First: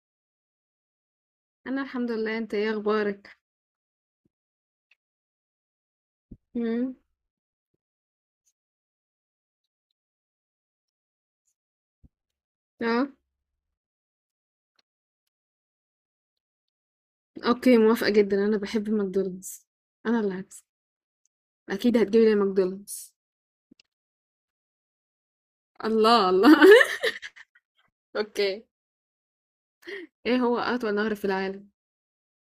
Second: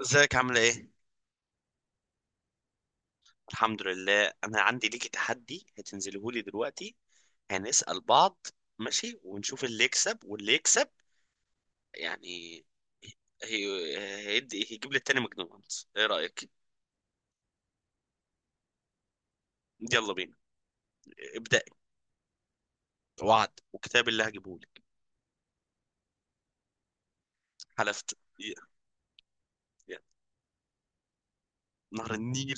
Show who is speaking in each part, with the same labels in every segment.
Speaker 1: ازيك عاملة ايه؟
Speaker 2: انا الحمد لله، انت ايه اخبارك؟
Speaker 1: الحمد لله. انا عندي ليكي تحدي هتنزله لي دلوقتي.
Speaker 2: امم.
Speaker 1: هنسأل بعض. ماشي، ونشوف اللي يكسب واللي يكسب يعني.
Speaker 2: اه.
Speaker 1: هي... هيدي هيجيب لي التاني ماكدونالدز، ايه رأيك؟
Speaker 2: اوكي، موافقة جدا، انا بحب ماكدونالدز.
Speaker 1: يلا
Speaker 2: انا
Speaker 1: بينا.
Speaker 2: اللي هكسب.
Speaker 1: ابدأ.
Speaker 2: اكيد هتجيب لي ماكدونالدز.
Speaker 1: وعد وكتاب اللي هجيبه لك.
Speaker 2: الله الله.
Speaker 1: حلفت
Speaker 2: اوكي.
Speaker 1: ي-
Speaker 2: ايه هو اطول نهر في العالم؟
Speaker 1: نهر النيل.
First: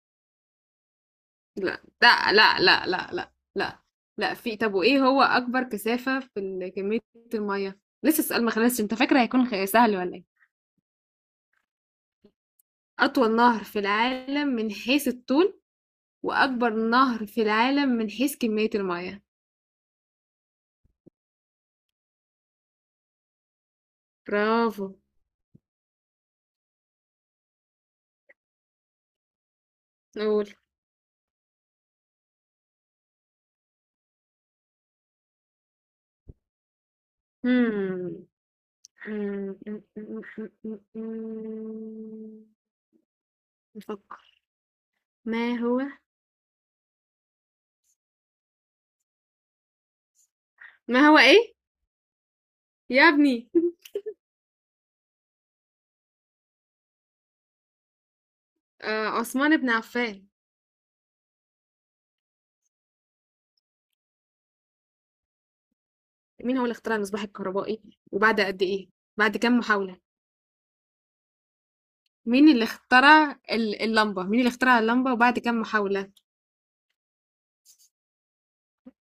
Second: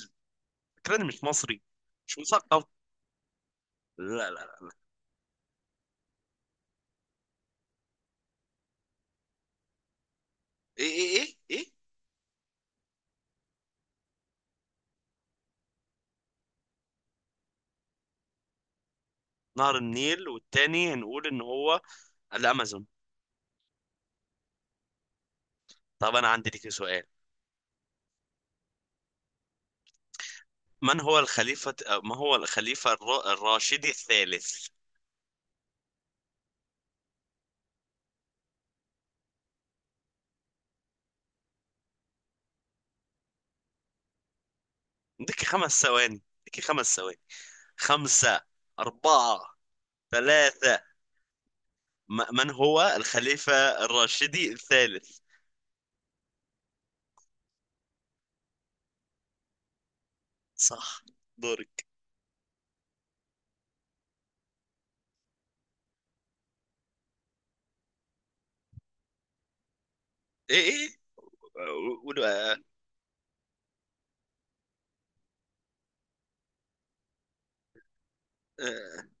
Speaker 1: فكرني مش مصري،
Speaker 2: لا،
Speaker 1: مش
Speaker 2: لا، لا،
Speaker 1: مثقف.
Speaker 2: لا، لا، لا، لا.
Speaker 1: لا لا
Speaker 2: لا، في
Speaker 1: لا لا.
Speaker 2: طب، وايه هو اكبر كثافة في كمية المية. لسه السؤال ما خلصش، انت فاكرة هيكون سهل ولا ايه؟
Speaker 1: ايه ايه ايه ايه.
Speaker 2: اطول نهر في العالم من حيث الطول، واكبر نهر في العالم من حيث كمية المية.
Speaker 1: نهر النيل، والتاني هنقول ان هو الامازون.
Speaker 2: برافو.
Speaker 1: طب انا عندي ليكي سؤال.
Speaker 2: قول.
Speaker 1: من هو الخليفة؟ ما هو الخليفة الراشدي الثالث؟
Speaker 2: مم. آمم، إمم، إمم، إمم، إمم، إمم، نفكر.
Speaker 1: عندك
Speaker 2: ما هو.
Speaker 1: خمس ثواني، عندك خمس ثواني. خمسة، أربعة، ثلاثة.
Speaker 2: ما هو إيه؟
Speaker 1: من هو
Speaker 2: يا ابني.
Speaker 1: الخليفة الراشدي الثالث؟
Speaker 2: عثمان بن عفان.
Speaker 1: صح. دورك.
Speaker 2: مين هو اللي اخترع المصباح الكهربائي وبعد قد إيه؟ بعد كام محاولة؟
Speaker 1: إيه إيه. قولوا.
Speaker 2: مين
Speaker 1: آه،
Speaker 2: اللي اخترع اللمبة؟ مين اللي اخترع اللمبة وبعد كام محاولة؟
Speaker 1: آه،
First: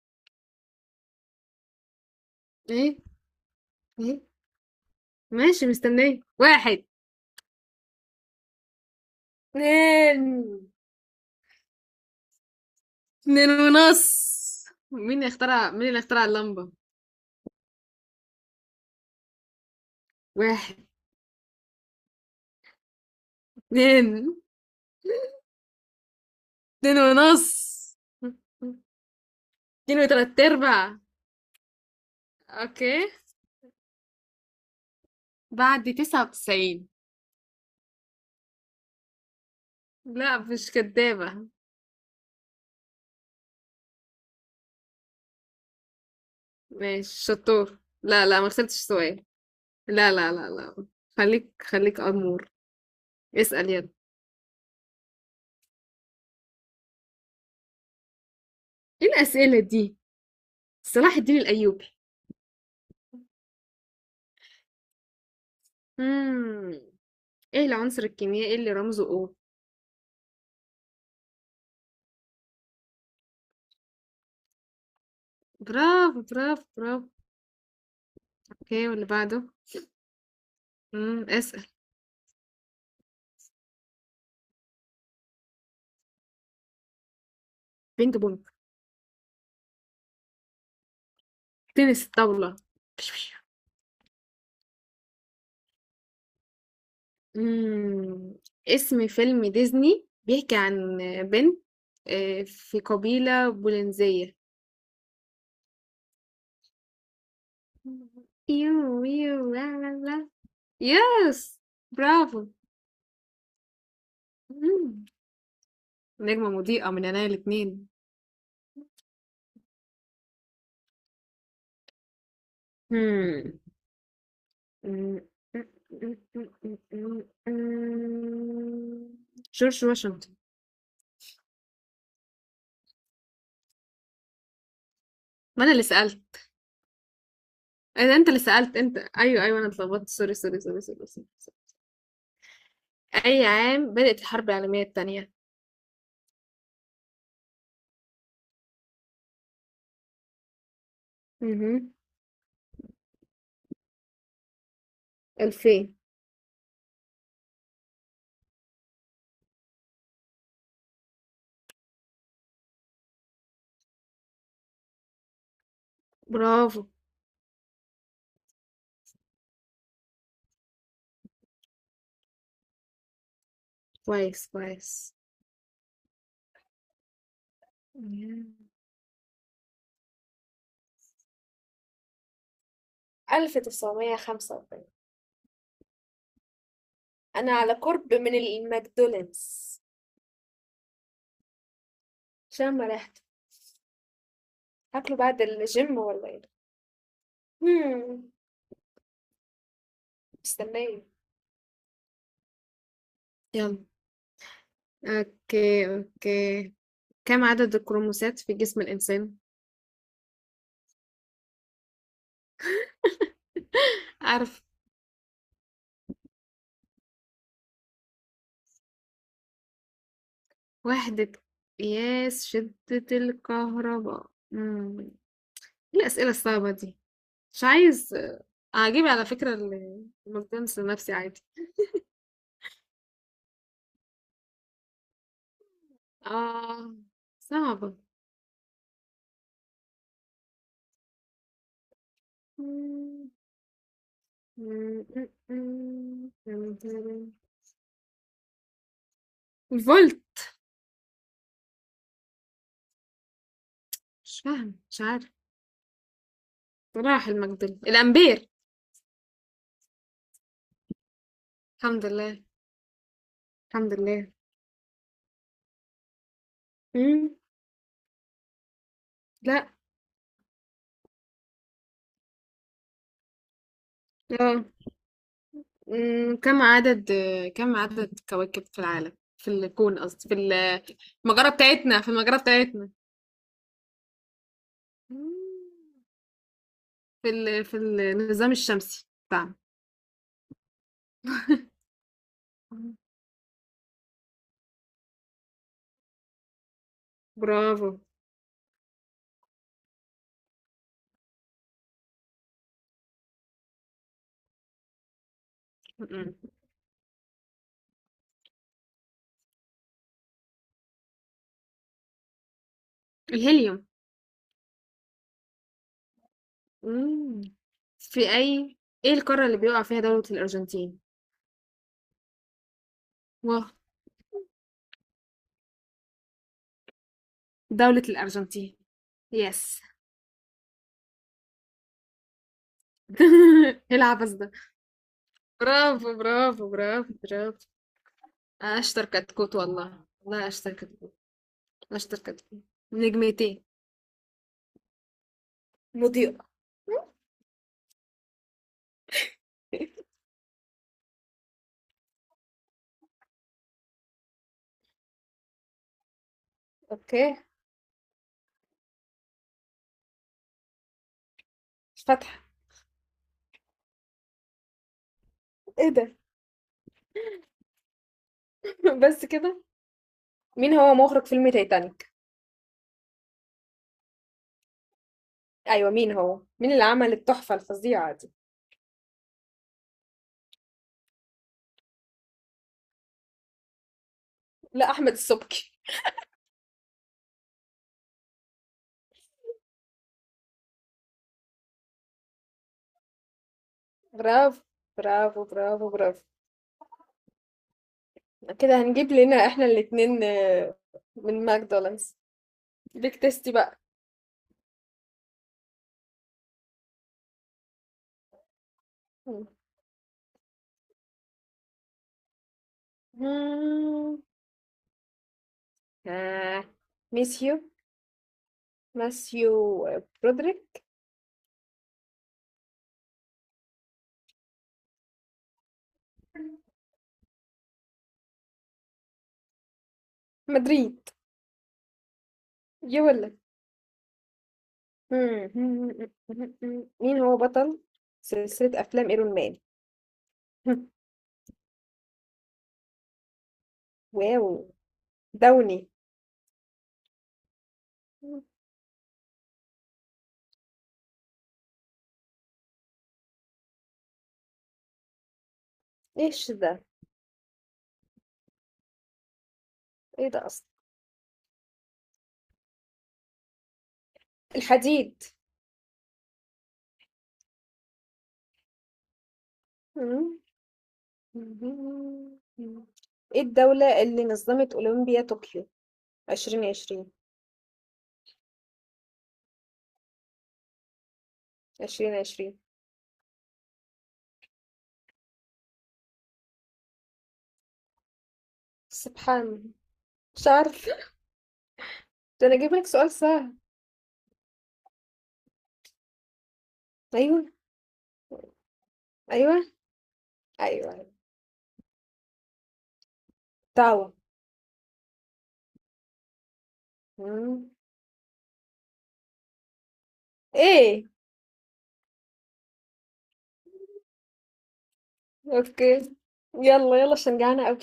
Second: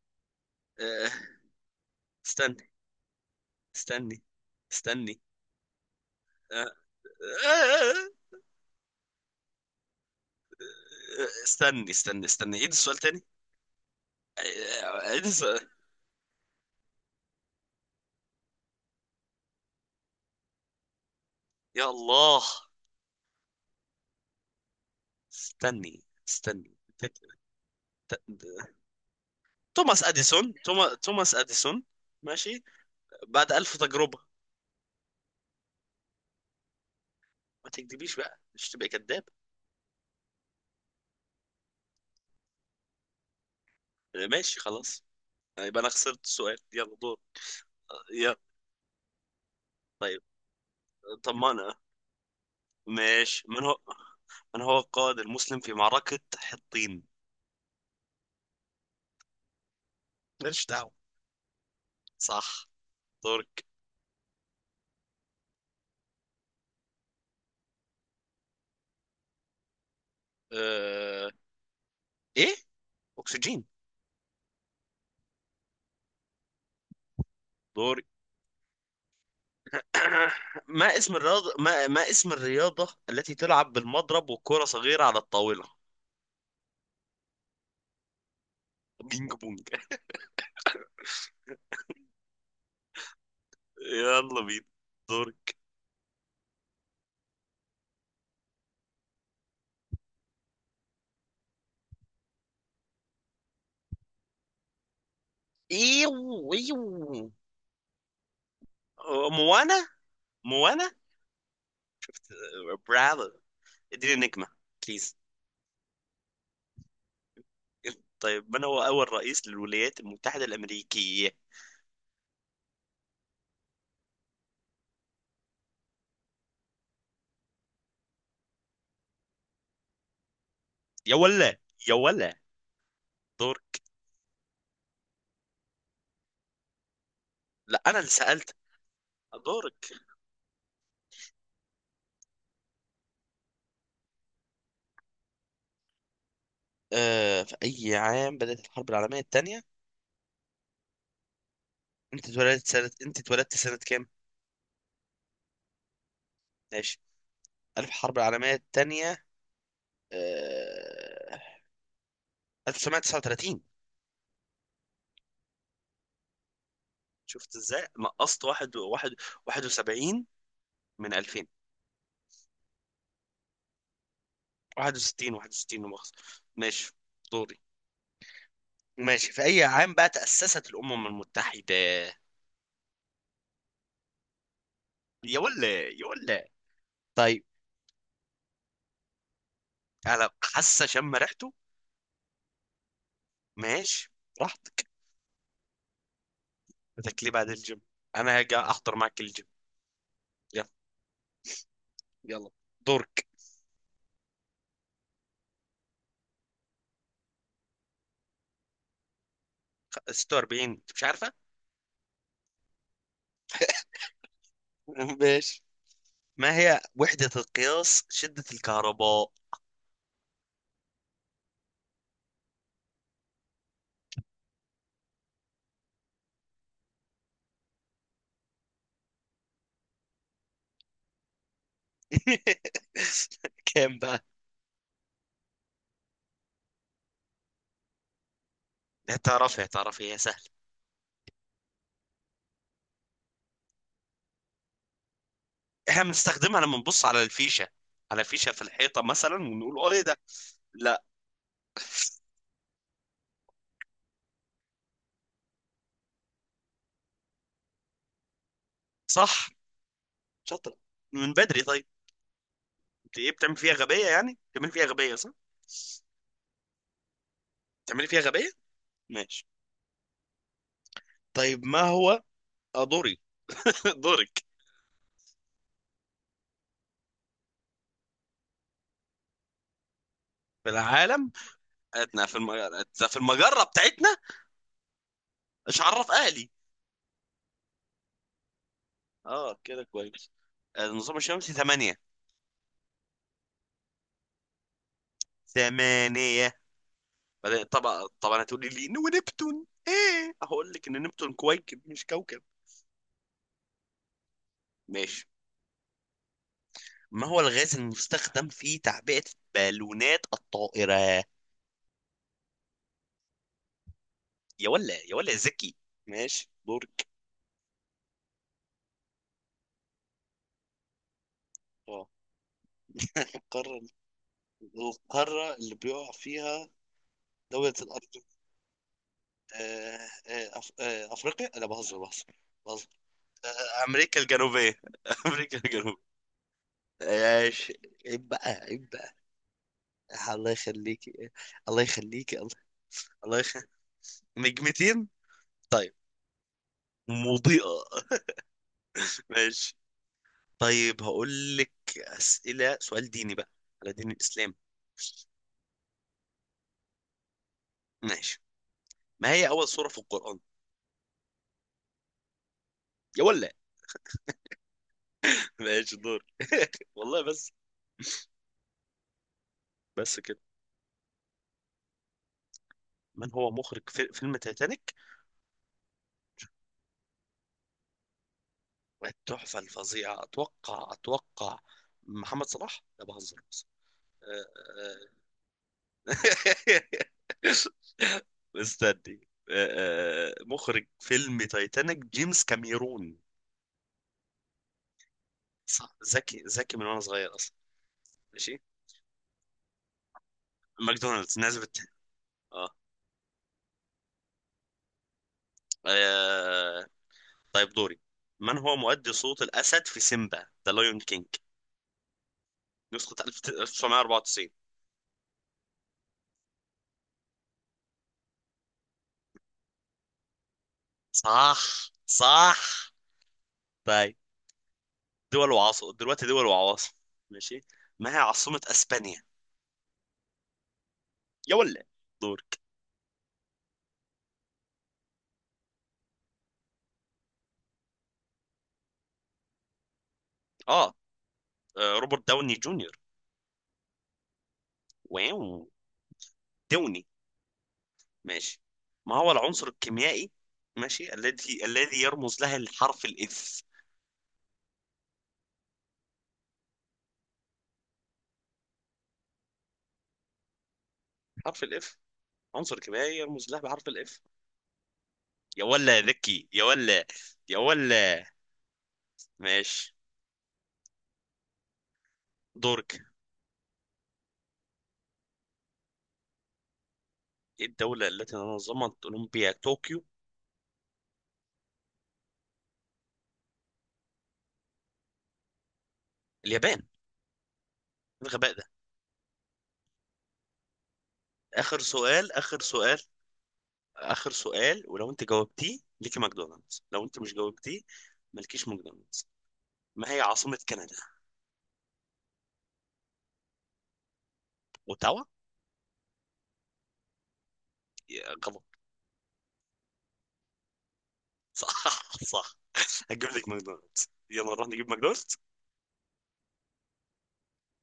Speaker 1: آه، استني
Speaker 2: إيه؟
Speaker 1: استني
Speaker 2: إيه؟
Speaker 1: استني.
Speaker 2: ماشي، مستنية.
Speaker 1: آه،
Speaker 2: 1،
Speaker 1: آه، آه،
Speaker 2: 2،
Speaker 1: استني استني استني عيد السؤال تاني.
Speaker 2: 2 ونص.
Speaker 1: عيد السؤال.
Speaker 2: مين اللي اخترع اللمبة؟ 1،
Speaker 1: يا الله.
Speaker 2: 2،
Speaker 1: استني استني.
Speaker 2: 2 ونص، اتنين
Speaker 1: توماس
Speaker 2: وتلات
Speaker 1: اديسون،
Speaker 2: ارباع.
Speaker 1: توماس اديسون. ماشي.
Speaker 2: اوكي.
Speaker 1: بعد ألف تجربة.
Speaker 2: بعد 99.
Speaker 1: ما تكذبيش بقى، مش تبقى كذاب.
Speaker 2: لا، مش كدابة.
Speaker 1: ماشي خلاص. يبقى انا خسرت السؤال، يلا دور.
Speaker 2: ماشي، شطور. لا،
Speaker 1: يلا.
Speaker 2: لا، ما خسرتش سؤال. لا،
Speaker 1: طيب.
Speaker 2: لا، لا، لا. خليك،
Speaker 1: طمانا.
Speaker 2: خليك أمور.
Speaker 1: ماشي،
Speaker 2: اسأل، يلا.
Speaker 1: من هو القائد المسلم في معركة حطين؟
Speaker 2: ايه الأسئلة دي؟
Speaker 1: ماليش دعوة.
Speaker 2: صلاح الدين الأيوبي.
Speaker 1: صح. دورك.
Speaker 2: مم. ايه العنصر الكيميائي اللي رمزه O؟
Speaker 1: أه... ايه. اكسجين.
Speaker 2: برافو، برافو، برافو.
Speaker 1: دوري.
Speaker 2: اوكي، واللي بعده. مم. اسأل.
Speaker 1: ما اسم الرياضة التي تلعب بالمضرب وكرة صغيرة على الطاولة؟
Speaker 2: بينج بونج.
Speaker 1: بينج بونج.
Speaker 2: تنس الطاولة.
Speaker 1: يلا بينا. دوري.
Speaker 2: إمم. اسم فيلم ديزني بيحكي عن بنت في قبيلة بولنزية.
Speaker 1: ايوه ايوه.
Speaker 2: يو، يو، لا،
Speaker 1: موانا.
Speaker 2: لا، لا.
Speaker 1: موانا.
Speaker 2: يس. برافو.
Speaker 1: برادر، اديني نجمة،
Speaker 2: إمم.
Speaker 1: بليز.
Speaker 2: نجمة مضيئة من عينيا الاتنين.
Speaker 1: طيب، من هو أول رئيس للولايات المتحدة الأمريكية؟
Speaker 2: همم. إمم. جورج واشنطن.
Speaker 1: يا ولا، يا ولا. دورك.
Speaker 2: ما أنا اللي سألت.
Speaker 1: لا، أنا
Speaker 2: إيه
Speaker 1: اللي
Speaker 2: ده، أنت اللي
Speaker 1: سألت.
Speaker 2: سألت، أنت. أيوه، أيوه، أنا
Speaker 1: دورك.
Speaker 2: اتلخبطت. sorry، sorry، sorry، sorry، sorry، sorry. أي عام بدأت الحرب العالمية التانية؟
Speaker 1: في أي عام بدأت الحرب العالمية الثانية؟
Speaker 2: اهم.
Speaker 1: أنت اتولدت سنة كام؟
Speaker 2: 2000.
Speaker 1: ماشي. ألف حرب العالمية الثانية. آه... 1939.
Speaker 2: برافو.
Speaker 1: شفت ازاي نقصت واحد واحد. 71 من 2000.
Speaker 2: كويس، كويس.
Speaker 1: 61، 61 لا مؤاخذة. ماشي. دوري.
Speaker 2: مم.
Speaker 1: ماشي، في أي عام بقى تأسست الأمم المتحدة؟
Speaker 2: 1945.
Speaker 1: يا ولا، يا ولا. طيب.
Speaker 2: أنا على قرب من الماكدونالدز.
Speaker 1: انا حاسه شم ريحته.
Speaker 2: عشان ما رحت.
Speaker 1: ماشي، براحتك.
Speaker 2: هاكله بعد الجيم ولا إيه؟
Speaker 1: بدك ليه بعد الجيم؟
Speaker 2: مم.
Speaker 1: انا هاجي احضر معك الجيم. يلا.
Speaker 2: مستنية.
Speaker 1: يلا. دورك.
Speaker 2: يلا. اوكي، اوكي. كم عدد الكروموسات في جسم الإنسان؟
Speaker 1: 46، انت مش عارفه.
Speaker 2: أعرف.
Speaker 1: ماشي. ما هي وحدة القياس شدة الكهرباء؟
Speaker 2: وحدة قياس شدة الكهرباء. مم. إيه الأسئلة الصعبة دي؟ مش عايز أجيب. على فكرة، الماكدونالدز لنفسي عادي.
Speaker 1: كام بقى؟
Speaker 2: آه، صعبة.
Speaker 1: هتعرفي هتعرفي هي سهله. احنا بنستخدمها لما بنبص على الفيشه، على فيشه في الحيطه مثلا، ونقول اه ايه ده.
Speaker 2: الفولت.
Speaker 1: لا.
Speaker 2: مش فاهم، مش عارف. راح المجدل، الامبير.
Speaker 1: صح. شاطرة، من بدري. طيب،
Speaker 2: الحمد لله.
Speaker 1: انت ايه بتعمل فيها
Speaker 2: الحمد
Speaker 1: غبية؟
Speaker 2: لله.
Speaker 1: يعني بتعمل فيها غبية، صح؟
Speaker 2: مم.
Speaker 1: بتعملي فيها غبية. ماشي.
Speaker 2: لا.
Speaker 1: طيب، ما هو. دوري. دورك.
Speaker 2: اه. مم. كم عدد كواكب في العالم، في الكون قصدي،
Speaker 1: في العالم.
Speaker 2: في
Speaker 1: احنا
Speaker 2: المجرة بتاعتنا.
Speaker 1: في المجرة بتاعتنا. مش
Speaker 2: مم.
Speaker 1: عرف اهلي.
Speaker 2: في النظام الشمسي بتاعنا.
Speaker 1: اه، كده كويس. النظام الشمسي ثمانية.
Speaker 2: مم.
Speaker 1: ثمانية. بعدين
Speaker 2: برافو.
Speaker 1: طبعا طبعا هتقولي لي إن ونبتون ايه، هقول لك ان نبتون كويكب مش كوكب. ماشي.
Speaker 2: مم.
Speaker 1: ما هو الغاز المستخدم في تعبئة بالونات الطائرة؟
Speaker 2: الهيليوم.
Speaker 1: يا ولا، يا ولا ذكي. ماشي، دورك.
Speaker 2: مم. في اي ايه القارة اللي بيقع فيها دولة الأرجنتين؟
Speaker 1: اه.
Speaker 2: واه!
Speaker 1: القارة. القارة اللي بيقع فيها دولة
Speaker 2: دولة
Speaker 1: الأرض.
Speaker 2: الأرجنتين. يس.
Speaker 1: آه آه أف... آه أفريقيا. لا، بهزر بهزر بهزر.
Speaker 2: إيه
Speaker 1: امريكا
Speaker 2: العبث ده؟
Speaker 1: الجنوبيه. امريكا الجنوبيه.
Speaker 2: برافو، برافو، برافو، برافو.
Speaker 1: ماشي. عيب بقى، عيب
Speaker 2: أشطر
Speaker 1: بقى.
Speaker 2: كتكوت، والله، والله،
Speaker 1: الله
Speaker 2: أشطر كتكوت.
Speaker 1: يخليكي. الله
Speaker 2: أشطر
Speaker 1: يخليكي الله.
Speaker 2: كتكوت.
Speaker 1: الله يخ...
Speaker 2: نجمتين.
Speaker 1: نجمتين. طيب.
Speaker 2: مضيئة.
Speaker 1: مضيئة. ماشي. طيب، هقول لك أسئلة سؤال ديني بقى، على دين الإسلام.
Speaker 2: اوكي.
Speaker 1: ماشي. ما هي أول سورة في القرآن؟
Speaker 2: مش فاتحة؟
Speaker 1: يا ولا.
Speaker 2: ايه
Speaker 1: ماشي،
Speaker 2: ده؟
Speaker 1: دور. والله بس.
Speaker 2: بس كده.
Speaker 1: بس كده.
Speaker 2: مين هو مخرج فيلم تايتانيك؟
Speaker 1: من هو مخرج في فيلم تايتانيك؟
Speaker 2: ايوه، مين اللي عمل التحفة الفظيعة دي؟
Speaker 1: والتحفة الفظيعة أتوقع أتوقع محمد صلاح، لا بهزر بس.
Speaker 2: لا، احمد السبكي.
Speaker 1: استني. مخرج فيلم تايتانيك جيمس كاميرون.
Speaker 2: برافو، برافو، برافو،
Speaker 1: صح،
Speaker 2: برافو.
Speaker 1: ذكي ذكي من وأنا صغير أصلا. ماشي.
Speaker 2: كده هنجيب لنا احنا الاتنين
Speaker 1: ماكدونالدز
Speaker 2: من
Speaker 1: ناسبت.
Speaker 2: ماكدونالدز.
Speaker 1: اه.
Speaker 2: بيك تيستي بقى.
Speaker 1: آه، طيب، دوري. من هو مؤدي صوت الأسد في سيمبا ذا لايون كينج، نسخة 1994؟
Speaker 2: آه. ميسيو ماسيو. برودريك.
Speaker 1: صح، صح. طيب، دول وعاصم دلوقتي دول وعواصم. ماشي. ما هي عاصمة اسبانيا؟
Speaker 2: مدريد.
Speaker 1: يا ولا. دورك.
Speaker 2: يقول لك. مين هو بطل سلسلة أفلام إيرون مان؟
Speaker 1: اه. روبرت داوني جونيور.
Speaker 2: واو.
Speaker 1: واو.
Speaker 2: داوني.
Speaker 1: داوني. ماشي. ما هو العنصر الكيميائي، ماشي، الذي يرمز له الحرف الاف؟
Speaker 2: إيش ده؟ إيه ده أصلا؟
Speaker 1: حرف الاف، عنصر كيميائي يرمز له بحرف الاف.
Speaker 2: الحديد.
Speaker 1: يا ولا ذكي، يا ولا، يا ولا. ماشي،
Speaker 2: مم.
Speaker 1: دورك.
Speaker 2: إيه الدولة اللي نظمت أولمبيا طوكيو؟ 2020.
Speaker 1: ايه الدولة التي نظمت اولمبيا طوكيو؟
Speaker 2: 2020.
Speaker 1: اليابان. إيه الغباء ده.
Speaker 2: سبحان. مش عارفة.
Speaker 1: اخر سؤال،
Speaker 2: ده أنا
Speaker 1: اخر
Speaker 2: أجيب لك
Speaker 1: سؤال.
Speaker 2: سؤال سهل.
Speaker 1: اخر سؤال، ولو انت جاوبتيه ليكي ماكدونالدز، لو انت مش
Speaker 2: أيوه،
Speaker 1: جاوبتيه مالكيش ماكدونالدز.
Speaker 2: أيوه،
Speaker 1: ما هي عاصمة كندا؟
Speaker 2: أيوه.
Speaker 1: اوتاوا.
Speaker 2: دعوة.
Speaker 1: يا غلط.
Speaker 2: ايه؟
Speaker 1: صح، صح. هتجيب لك ماكدونالدز، يلا نروح نجيب ماكدونالدز.
Speaker 2: اوكي. يلا، يلا، عشان جعانة اوي.